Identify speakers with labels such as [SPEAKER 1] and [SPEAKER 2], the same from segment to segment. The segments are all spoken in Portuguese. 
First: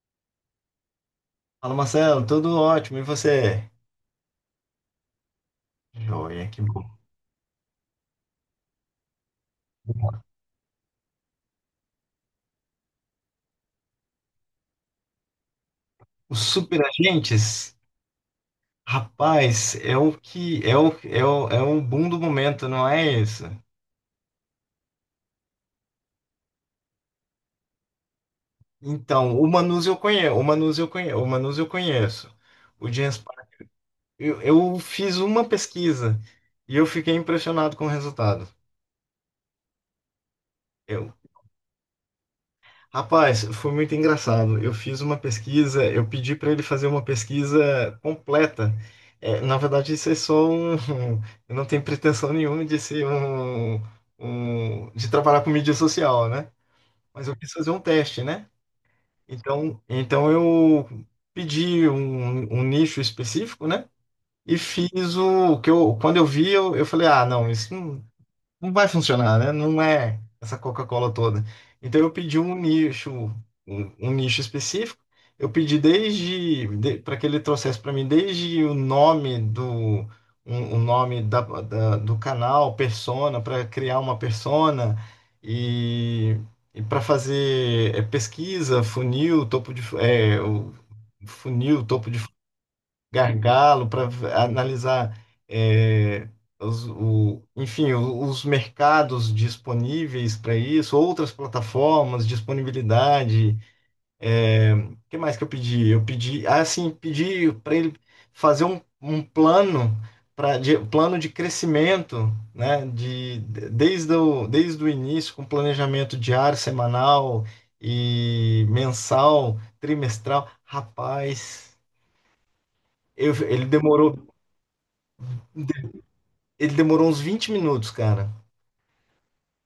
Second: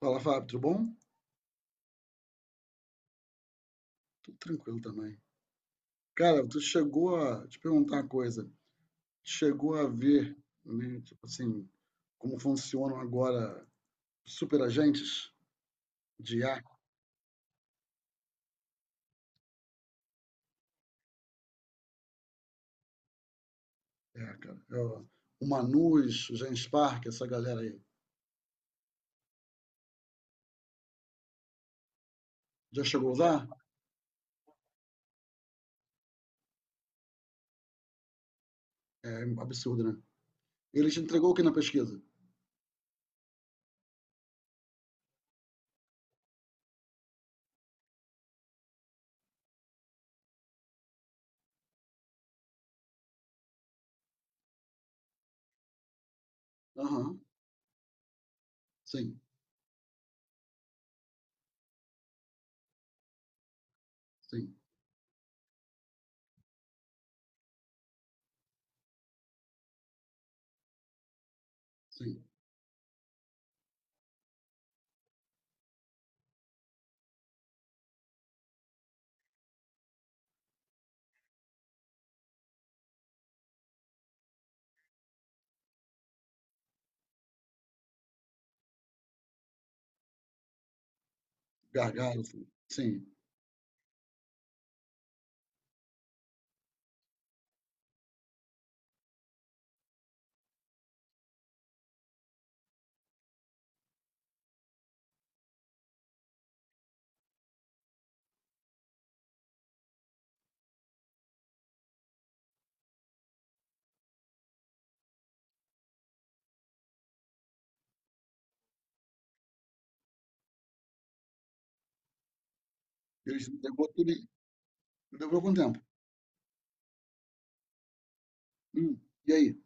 [SPEAKER 1] Fala, Fábio, tudo bom?
[SPEAKER 2] Fala, Marcelo, tudo ótimo, e você?
[SPEAKER 1] Tudo tranquilo também. Cara,
[SPEAKER 2] Joia,
[SPEAKER 1] tu
[SPEAKER 2] que bom.
[SPEAKER 1] chegou a... te perguntar uma coisa. Chegou a ver, né, tipo assim, como funcionam agora superagentes
[SPEAKER 2] Os
[SPEAKER 1] de IA?
[SPEAKER 2] superagentes, rapaz, é o que é o, é o, é um boom do momento, não é isso?
[SPEAKER 1] É, cara, é o Manus, o Genspark, essa galera aí.
[SPEAKER 2] Então, o Manus eu conheço, o Manus eu conheço, o Manus eu conheço.
[SPEAKER 1] Já
[SPEAKER 2] O
[SPEAKER 1] chegou a
[SPEAKER 2] James
[SPEAKER 1] usar?
[SPEAKER 2] Park, eu fiz uma pesquisa e eu fiquei impressionado com o resultado.
[SPEAKER 1] É absurdo, né? Ele te entregou o que na pesquisa?
[SPEAKER 2] Rapaz, foi muito engraçado. Eu fiz uma pesquisa, eu pedi para ele fazer uma pesquisa completa. É, na verdade, isso é só um. Eu não tenho pretensão nenhuma de ser de trabalhar com mídia social, né?
[SPEAKER 1] Aham,
[SPEAKER 2] Mas eu quis fazer um teste, né?
[SPEAKER 1] sim,
[SPEAKER 2] Então eu pedi um nicho específico, né?
[SPEAKER 1] sim,
[SPEAKER 2] E fiz o que eu. Quando eu vi, eu falei: ah, não, isso não vai funcionar, né? Não é essa Coca-Cola toda. Então eu
[SPEAKER 1] sim.
[SPEAKER 2] pedi um nicho, um nicho específico. Eu pedi desde para que ele trouxesse para mim desde o nome do um- o nome da, da- do canal, persona, para criar uma persona e, e para fazer pesquisa, funil, topo de
[SPEAKER 1] Gargalo, sim.
[SPEAKER 2] gargalo para analisar, é, enfim, os mercados disponíveis para isso, outras plataformas, disponibilidade. É, o que mais que eu pedi? Eu pedi, ah, sim, pedi para ele fazer um plano. Plano de crescimento, né? Desde o início, com planejamento diário, semanal e mensal, trimestral. Rapaz,
[SPEAKER 1] Ele te
[SPEAKER 2] ele
[SPEAKER 1] entregou tudo.
[SPEAKER 2] demorou.
[SPEAKER 1] Demorou quanto tempo?
[SPEAKER 2] Ele demorou uns 20 minutos, cara.
[SPEAKER 1] Hum, e aí?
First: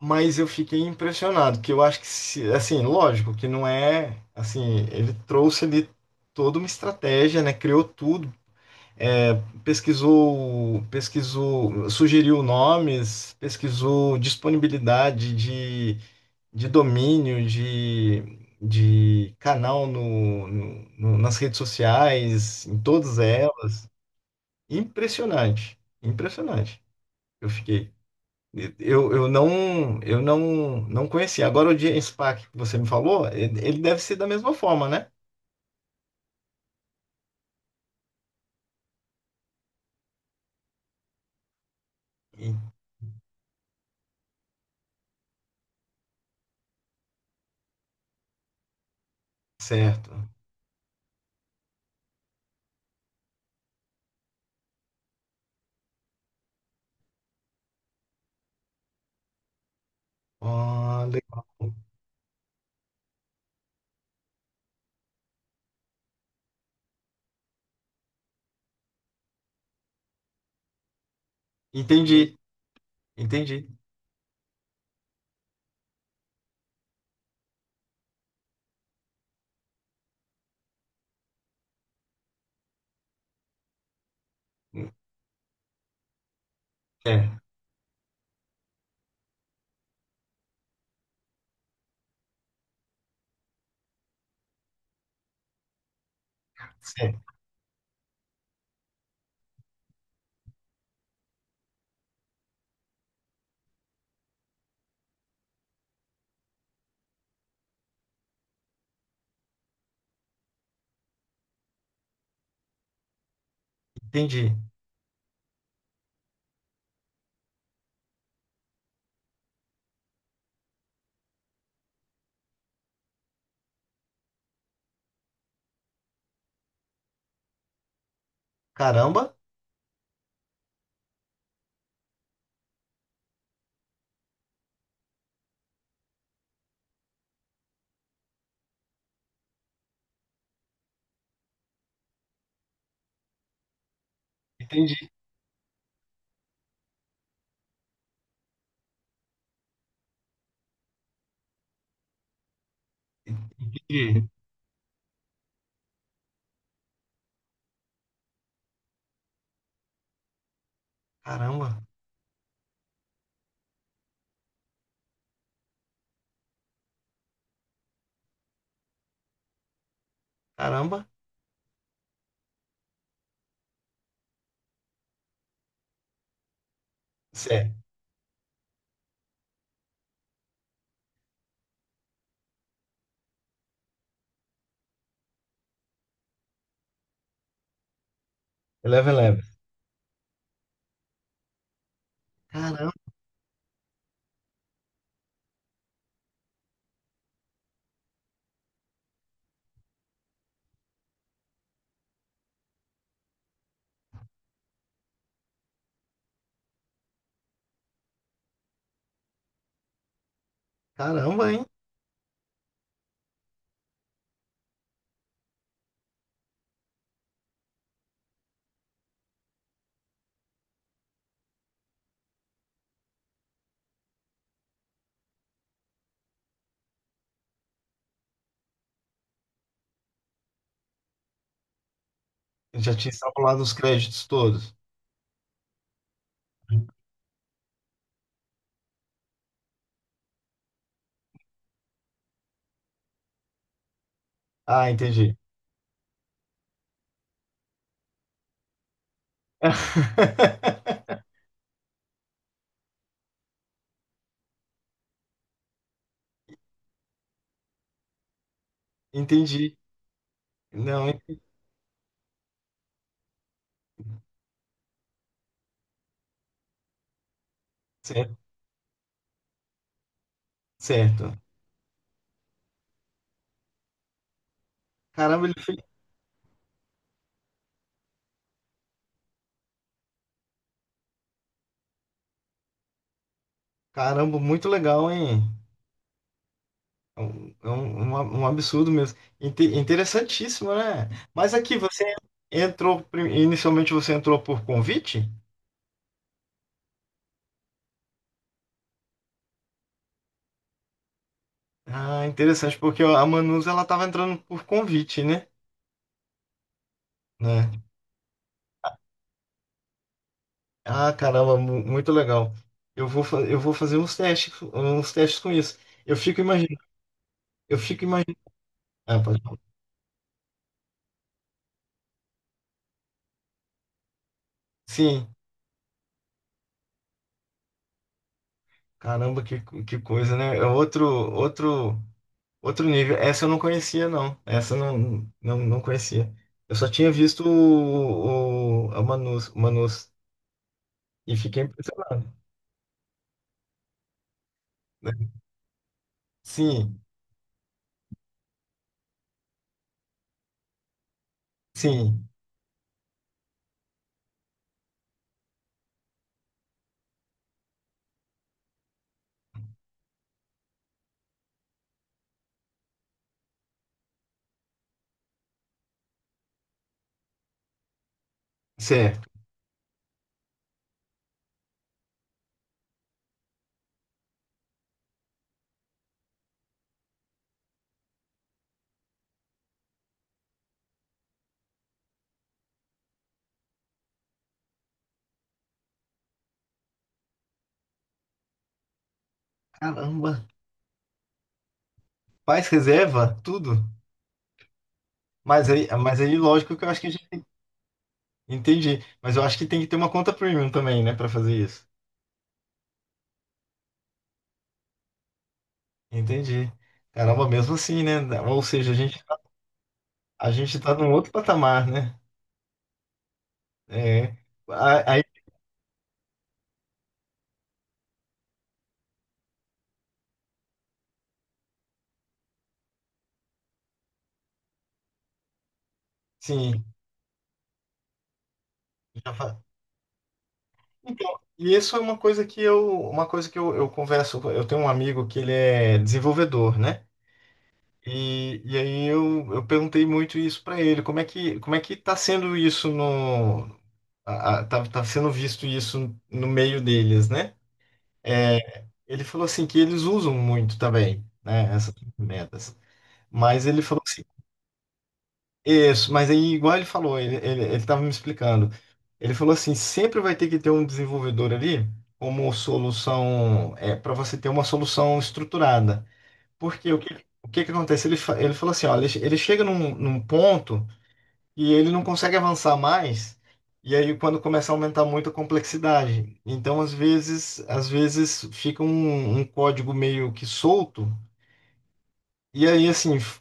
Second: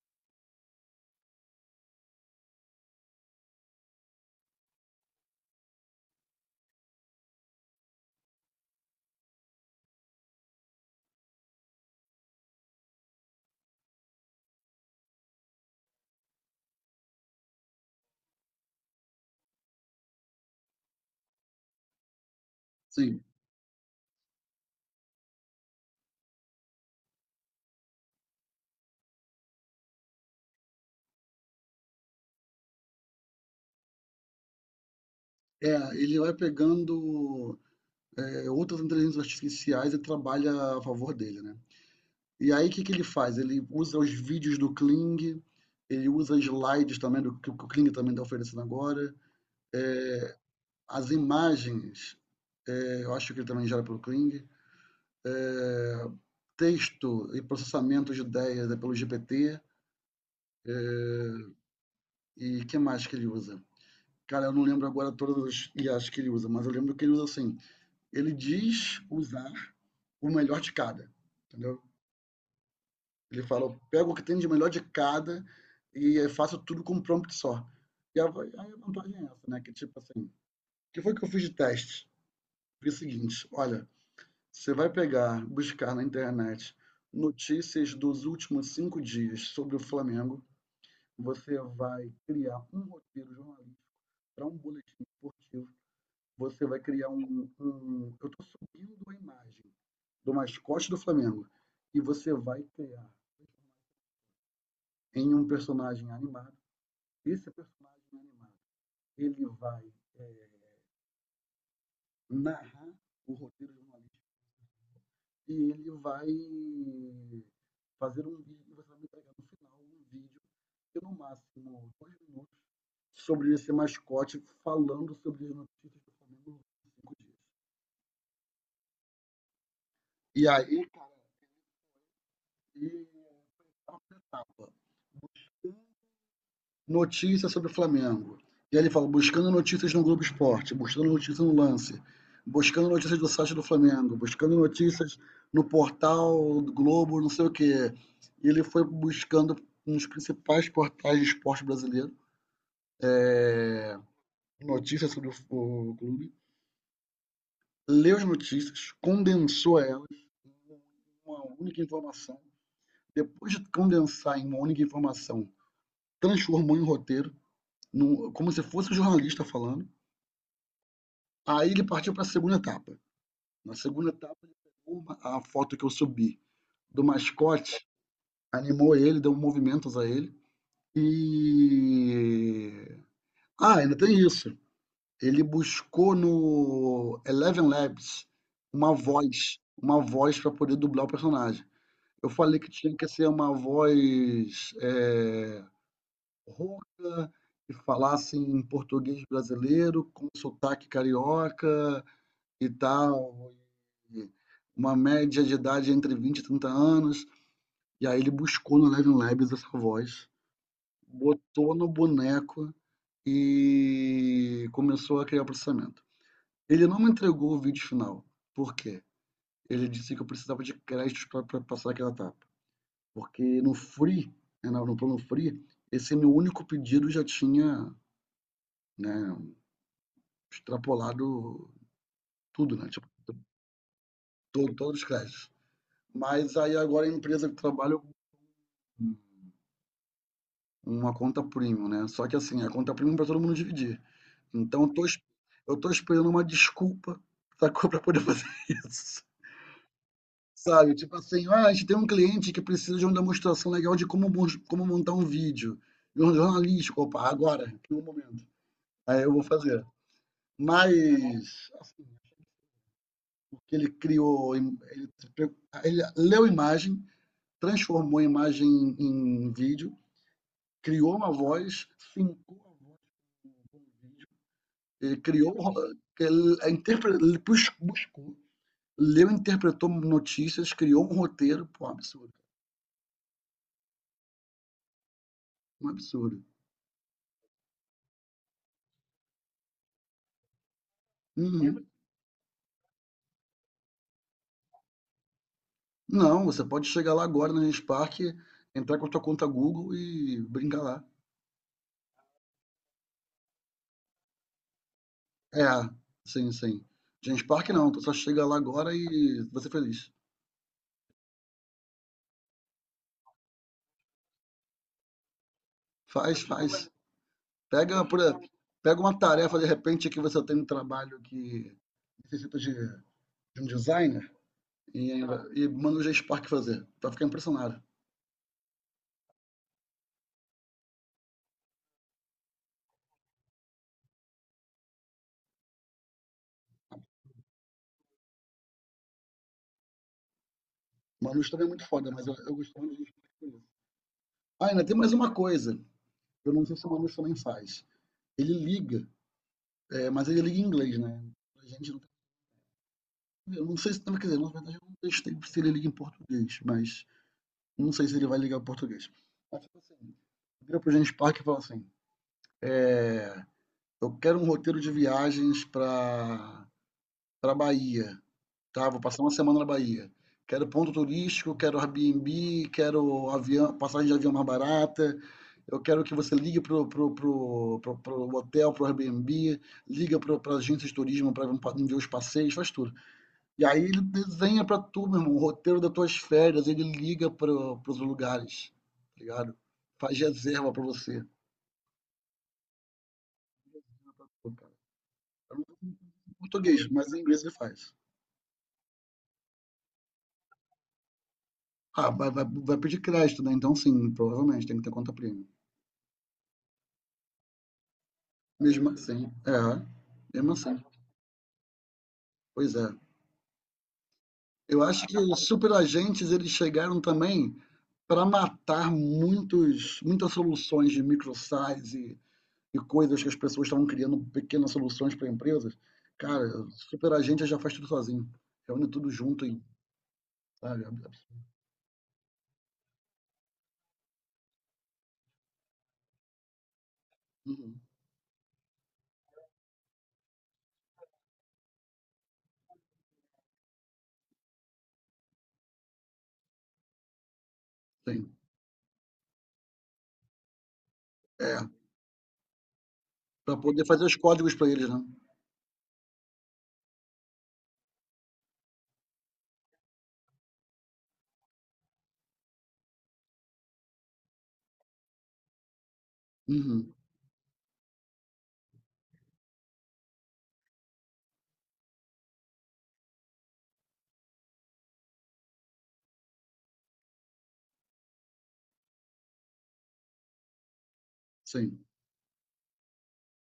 [SPEAKER 2] Mas eu fiquei impressionado, que eu acho que, assim, lógico que não é, assim, ele trouxe ali toda uma estratégia, né? Criou tudo, é, pesquisou, sugeriu nomes, pesquisou disponibilidade de domínio, de canal nas redes sociais, em todas
[SPEAKER 1] Sim.
[SPEAKER 2] elas. Impressionante, impressionante. Eu fiquei. Eu não conhecia. Agora o James Pack que você me falou, ele deve ser da mesma forma, né?
[SPEAKER 1] É, ele vai pegando. É, outras inteligências artificiais e trabalha a favor dele, né? E aí o
[SPEAKER 2] E-
[SPEAKER 1] que que ele faz? Ele usa os vídeos do Kling, ele usa slides também do que o Kling também está oferecendo agora,
[SPEAKER 2] Certo.
[SPEAKER 1] as imagens, é, eu acho que ele também gera pelo Kling, é, texto e processamento de ideias é pelo GPT,
[SPEAKER 2] Ah, legal.
[SPEAKER 1] e o que mais que ele usa? Cara, eu não lembro agora todas as IAs que ele usa, mas eu lembro que ele usa assim, ele diz usar o melhor de cada, entendeu?
[SPEAKER 2] Entendi,
[SPEAKER 1] Ele fala,
[SPEAKER 2] entendi.
[SPEAKER 1] eu pego o que tem de melhor de cada e faço tudo com um prompt só. E aí a vantagem é essa, né? Que tipo assim, o que foi que eu fiz de teste? Foi o seguinte, olha, você vai pegar, buscar na internet
[SPEAKER 2] É,
[SPEAKER 1] notícias dos últimos cinco dias sobre o Flamengo, você vai criar um roteiro jornalístico para um boletim esportivo, você vai criar
[SPEAKER 2] certo.
[SPEAKER 1] um... eu estou subindo a imagem do mascote do Flamengo e você vai criar em um personagem animado. Esse personagem animado, ele vai eh, narrar o roteiro jornalístico
[SPEAKER 2] Entendi.
[SPEAKER 1] e ele vai fazer um vídeo, e você vai me entregar no final um vídeo de no máximo dois minutos sobre esse mascote falando sobre as notícias do Flamengo nos cinco dias.
[SPEAKER 2] Caramba,
[SPEAKER 1] E aí, cara, e é etapa. Notícias sobre o Flamengo. E aí ele fala, buscando notícias no Globo Esporte, buscando notícias no Lance, buscando notícias do site do Flamengo, buscando
[SPEAKER 2] entendi,
[SPEAKER 1] notícias no portal do Globo, não sei o quê. E ele foi buscando nos principais portais de esporte brasileiro
[SPEAKER 2] entendi.
[SPEAKER 1] notícias sobre o clube, leu as notícias, condensou elas em uma
[SPEAKER 2] Caramba,
[SPEAKER 1] única informação. Depois de condensar em uma única informação, transformou em roteiro, num, como se fosse um jornalista falando.
[SPEAKER 2] caramba.
[SPEAKER 1] Aí ele partiu para a segunda etapa. Na segunda etapa, ele pegou a foto que eu subi do mascote,
[SPEAKER 2] Certo.
[SPEAKER 1] animou ele, deu movimentos a ele. E. Ah, ainda tem isso. Ele buscou no Eleven Labs
[SPEAKER 2] Eleven Eleven.
[SPEAKER 1] uma voz para poder dublar o personagem. Eu falei que
[SPEAKER 2] Caramba,
[SPEAKER 1] tinha que ser uma voz, é, rouca, que falasse em português brasileiro, com sotaque carioca e tal. Uma média de idade entre 20 e 30 anos. E aí ele buscou no Eleven Labs essa voz,
[SPEAKER 2] caramba, hein?
[SPEAKER 1] botou no boneco e começou a criar o processamento. Ele não me entregou o vídeo final. Por quê? Ele disse que eu precisava de créditos para passar aquela etapa. Porque no free, né, no plano free, esse meu único pedido já tinha, né, extrapolado tudo,
[SPEAKER 2] Eu
[SPEAKER 1] né?
[SPEAKER 2] já
[SPEAKER 1] Tipo,
[SPEAKER 2] tinha extrapolado os créditos todos.
[SPEAKER 1] todos os créditos. Mas aí agora a empresa que trabalha. Uma conta premium, né. Só que assim, a conta premium para todo mundo dividir. Então
[SPEAKER 2] Ah, entendi.
[SPEAKER 1] eu tô esperando uma desculpa, sacou, pra poder fazer isso. Sabe, tipo assim: "Ah, a gente tem um cliente que precisa de uma demonstração legal de como montar um vídeo, de um jornalístico", opa, agora, no momento. Aí eu vou
[SPEAKER 2] Entendi.
[SPEAKER 1] fazer.
[SPEAKER 2] Não,
[SPEAKER 1] Mas, assim, porque ele criou im ele se pre ele leu a imagem, transformou a
[SPEAKER 2] certo,
[SPEAKER 1] imagem em vídeo, criou uma
[SPEAKER 2] certo.
[SPEAKER 1] voz, fincou a voz. Ele
[SPEAKER 2] Caramba, ele
[SPEAKER 1] criou um
[SPEAKER 2] fez.
[SPEAKER 1] que ele a interpre- ele buscou, leu, interpretou notícias, criou um roteiro, pô, um absurdo,
[SPEAKER 2] Caramba, muito legal, hein?
[SPEAKER 1] um absurdo.
[SPEAKER 2] É um absurdo mesmo. Interessantíssimo, né?
[SPEAKER 1] É.
[SPEAKER 2] Mas aqui
[SPEAKER 1] Uhum.
[SPEAKER 2] você inicialmente você entrou por convite?
[SPEAKER 1] Não, você pode chegar lá agora no Genspark, entrar com a tua conta Google e brincar lá.
[SPEAKER 2] Ah, interessante, porque a Manus ela estava entrando por convite, né?
[SPEAKER 1] É, sim, sim. Genspark
[SPEAKER 2] Né?
[SPEAKER 1] não, tu só chega lá agora e você feliz.
[SPEAKER 2] Ah, caramba, muito legal. Eu vou fazer uns testes com isso. Eu fico
[SPEAKER 1] Faz,
[SPEAKER 2] imaginando,
[SPEAKER 1] faz.
[SPEAKER 2] eu
[SPEAKER 1] Pega,
[SPEAKER 2] fico
[SPEAKER 1] por,
[SPEAKER 2] imaginando.
[SPEAKER 1] pega uma
[SPEAKER 2] Ah, pode
[SPEAKER 1] tarefa
[SPEAKER 2] falar.
[SPEAKER 1] de repente que você tem um trabalho que necessita de um designer e,
[SPEAKER 2] Sim,
[SPEAKER 1] e manda o Genspark fazer. Tu vai ficar impressionado.
[SPEAKER 2] caramba, que coisa, né? É outro, outro. Outro nível. Essa eu não conhecia, não. Essa eu não conhecia. Eu só tinha visto a Manus, o Manus e
[SPEAKER 1] Manu
[SPEAKER 2] fiquei
[SPEAKER 1] Strong é muito foda, mas
[SPEAKER 2] impressionado.
[SPEAKER 1] eu gosto muito de. Ah, ainda tem mais
[SPEAKER 2] Né?
[SPEAKER 1] uma coisa. Eu não sei se o
[SPEAKER 2] Sim,
[SPEAKER 1] Manu também faz. Ele liga, é, mas ele liga em inglês, né? A gente não tem.
[SPEAKER 2] sim,
[SPEAKER 1] Eu não sei se. Quer dizer, na verdade, eu não testei se ele liga em português, mas não sei se ele vai ligar em português. Mas, tipo assim, vira pro James Park e fala assim: eu quero um roteiro de viagens pra Bahia. Tá? Vou passar
[SPEAKER 2] certo.
[SPEAKER 1] uma semana na Bahia. Quero ponto turístico, quero Airbnb, quero avião, passagem de avião mais barata. Eu quero que você ligue pro hotel, pro Airbnb, liga pra agência de turismo para ver os passeios, faz tudo. E aí ele desenha para tu, meu irmão, o roteiro das tuas férias, ele liga pros lugares, tá ligado? Faz
[SPEAKER 2] Caramba.
[SPEAKER 1] reserva para você.
[SPEAKER 2] Faz reserva, tudo.
[SPEAKER 1] Pô, cara, eu não
[SPEAKER 2] Mas aí, mas
[SPEAKER 1] sei
[SPEAKER 2] aí, lógico que
[SPEAKER 1] português,
[SPEAKER 2] eu acho que
[SPEAKER 1] mas
[SPEAKER 2] já
[SPEAKER 1] em inglês ele faz.
[SPEAKER 2] entendi. Mas eu acho que tem que ter uma conta premium também, né, para fazer isso.
[SPEAKER 1] Ah, vai, vai, vai pedir crédito, né? Então sim, provavelmente tem que ter conta premium.
[SPEAKER 2] Entendi. Caramba, mesmo assim, né? Ou
[SPEAKER 1] Mesmo
[SPEAKER 2] seja,
[SPEAKER 1] assim, é,
[SPEAKER 2] a
[SPEAKER 1] mesmo
[SPEAKER 2] gente
[SPEAKER 1] assim,
[SPEAKER 2] tá num outro patamar, né?
[SPEAKER 1] pois é.
[SPEAKER 2] É.
[SPEAKER 1] Eu acho que
[SPEAKER 2] Aí,
[SPEAKER 1] os superagentes eles chegaram também para matar muitos, muitas soluções de microsize e coisas que as pessoas estavam criando pequenas soluções para empresas. Cara,
[SPEAKER 2] sim.
[SPEAKER 1] superagente já faz tudo sozinho, reúne tudo
[SPEAKER 2] Já
[SPEAKER 1] junto
[SPEAKER 2] fa-
[SPEAKER 1] e, sabe?
[SPEAKER 2] Então, e isso é uma coisa que eu, uma coisa que eu converso, eu tenho um amigo que ele é desenvolvedor, né?
[SPEAKER 1] Uhum,
[SPEAKER 2] E aí eu perguntei muito isso para ele, como é que tá sendo isso no, a- tá, tá sendo visto isso no meio deles, né?
[SPEAKER 1] sim,
[SPEAKER 2] É, ele falou assim que eles usam muito também,
[SPEAKER 1] é
[SPEAKER 2] né, essas ferramentas.
[SPEAKER 1] para
[SPEAKER 2] Mas ele
[SPEAKER 1] poder
[SPEAKER 2] falou
[SPEAKER 1] fazer os
[SPEAKER 2] assim.
[SPEAKER 1] códigos para eles, né?
[SPEAKER 2] Isso, mas aí, igual ele falou, ele estava me explicando. Ele falou assim: sempre vai ter que ter um desenvolvedor ali como solução, é, para você ter uma solução estruturada.
[SPEAKER 1] Uhum,
[SPEAKER 2] Porque o que que acontece? Ele falou assim: ó, ele chega num ponto e ele não consegue avançar mais, e aí quando começa a aumentar muito a complexidade. Então, às vezes fica um código meio que solto
[SPEAKER 1] sim,
[SPEAKER 2] e aí, assim,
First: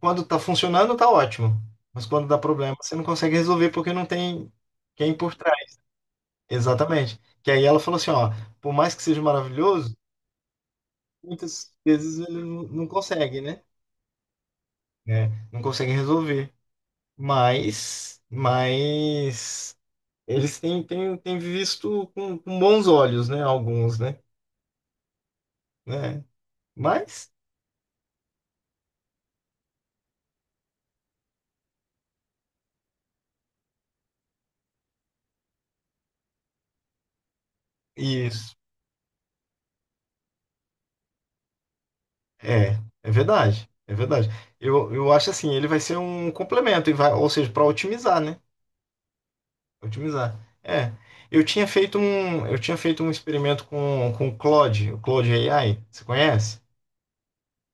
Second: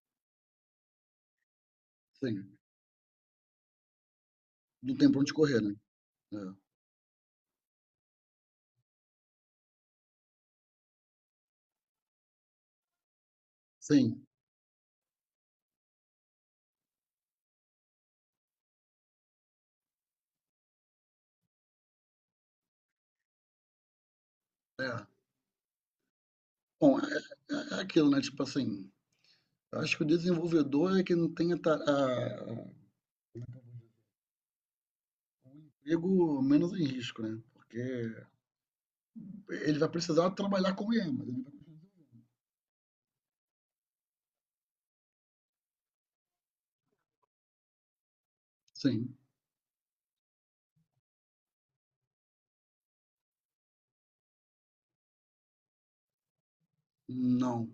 [SPEAKER 2] quando tá funcionando, tá ótimo. Mas quando dá
[SPEAKER 1] sim,
[SPEAKER 2] problema, você não consegue resolver porque não tem
[SPEAKER 1] não tem
[SPEAKER 2] quem
[SPEAKER 1] para onde
[SPEAKER 2] por
[SPEAKER 1] correr, né?
[SPEAKER 2] trás.
[SPEAKER 1] É,
[SPEAKER 2] Exatamente. Que aí ela falou assim, ó, por mais que seja maravilhoso, muitas vezes ele não consegue, né?
[SPEAKER 1] sim,
[SPEAKER 2] É, não consegue resolver. Mas eles têm visto com bons olhos, né? Alguns, né?
[SPEAKER 1] é.
[SPEAKER 2] Né?
[SPEAKER 1] Bom, é,
[SPEAKER 2] Mas,
[SPEAKER 1] é aquilo, né? Tipo assim. Eu acho que o desenvolvedor é quem tem a emprego menos em risco, né? Porque
[SPEAKER 2] isso.
[SPEAKER 1] ele vai precisar trabalhar com IA, mas ele vai...
[SPEAKER 2] É, é verdade, é verdade. Eu acho assim, ele vai ser um complemento, e vai, ou seja, para otimizar, né?
[SPEAKER 1] Sim,
[SPEAKER 2] Otimizar. É. Eu tinha feito um experimento com o Claude AI, você conhece?
[SPEAKER 1] não,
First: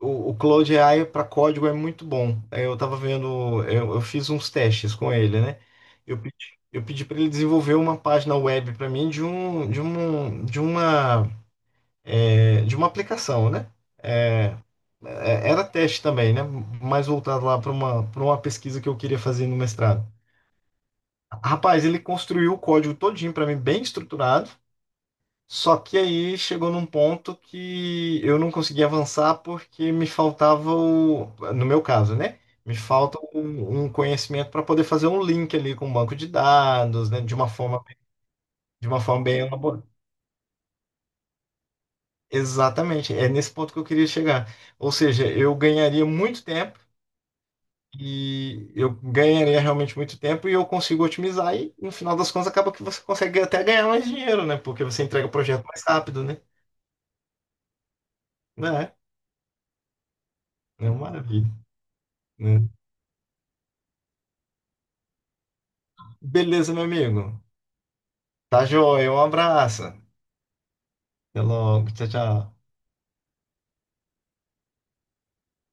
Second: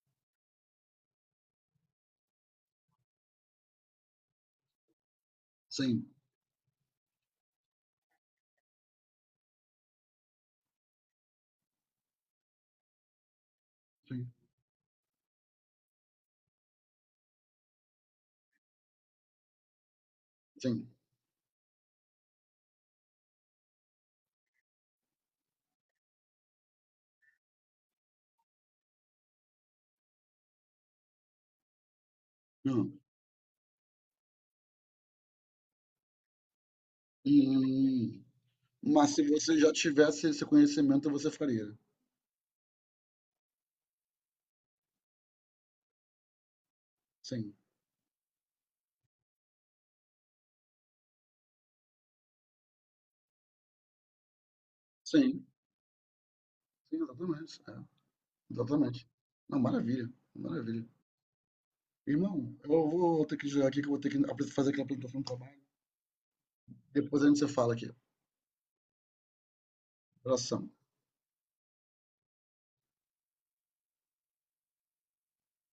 [SPEAKER 2] O Claude AI para código é muito bom. Aí eu estava vendo, eu fiz uns testes com ele, né?
[SPEAKER 1] sim,
[SPEAKER 2] Eu pedi para ele desenvolver uma página web para mim de um, de um, de uma, é, de uma aplicação, né?
[SPEAKER 1] sim,
[SPEAKER 2] É, era teste também, né? Mais voltado lá para uma pesquisa que eu queria fazer no mestrado.
[SPEAKER 1] sim,
[SPEAKER 2] Rapaz, ele construiu o código todinho para mim, bem estruturado. Só que aí chegou num ponto que eu não conseguia avançar porque me faltava no meu caso, né? Me
[SPEAKER 1] não.
[SPEAKER 2] falta um conhecimento para poder fazer um link ali com o banco de dados, né? De uma forma,
[SPEAKER 1] Hum,
[SPEAKER 2] de uma
[SPEAKER 1] mas se
[SPEAKER 2] forma bem
[SPEAKER 1] você já
[SPEAKER 2] elaborada.
[SPEAKER 1] tivesse esse conhecimento, você faria.
[SPEAKER 2] Exatamente, é nesse ponto que eu queria chegar. Ou seja, eu ganharia muito tempo.
[SPEAKER 1] Sim,
[SPEAKER 2] E eu ganharia realmente muito tempo e eu consigo otimizar. E no final das contas, acaba que você consegue até ganhar mais dinheiro, né? Porque você entrega o
[SPEAKER 1] sim,
[SPEAKER 2] projeto mais rápido, né?
[SPEAKER 1] sim, exatamente. É,
[SPEAKER 2] Né?
[SPEAKER 1] exatamente. Não, maravilha,
[SPEAKER 2] É,
[SPEAKER 1] maravilha.
[SPEAKER 2] é uma maravilha,
[SPEAKER 1] Irmão, eu
[SPEAKER 2] né?
[SPEAKER 1] vou ter que jogar aqui, que eu vou ter que fazer aquela apresentação do trabalho.
[SPEAKER 2] Beleza, meu
[SPEAKER 1] Depois a gente
[SPEAKER 2] amigo.
[SPEAKER 1] se fala aqui.
[SPEAKER 2] Tá joia. Um abraço.
[SPEAKER 1] Abração.
[SPEAKER 2] Até logo. Tchau, tchau.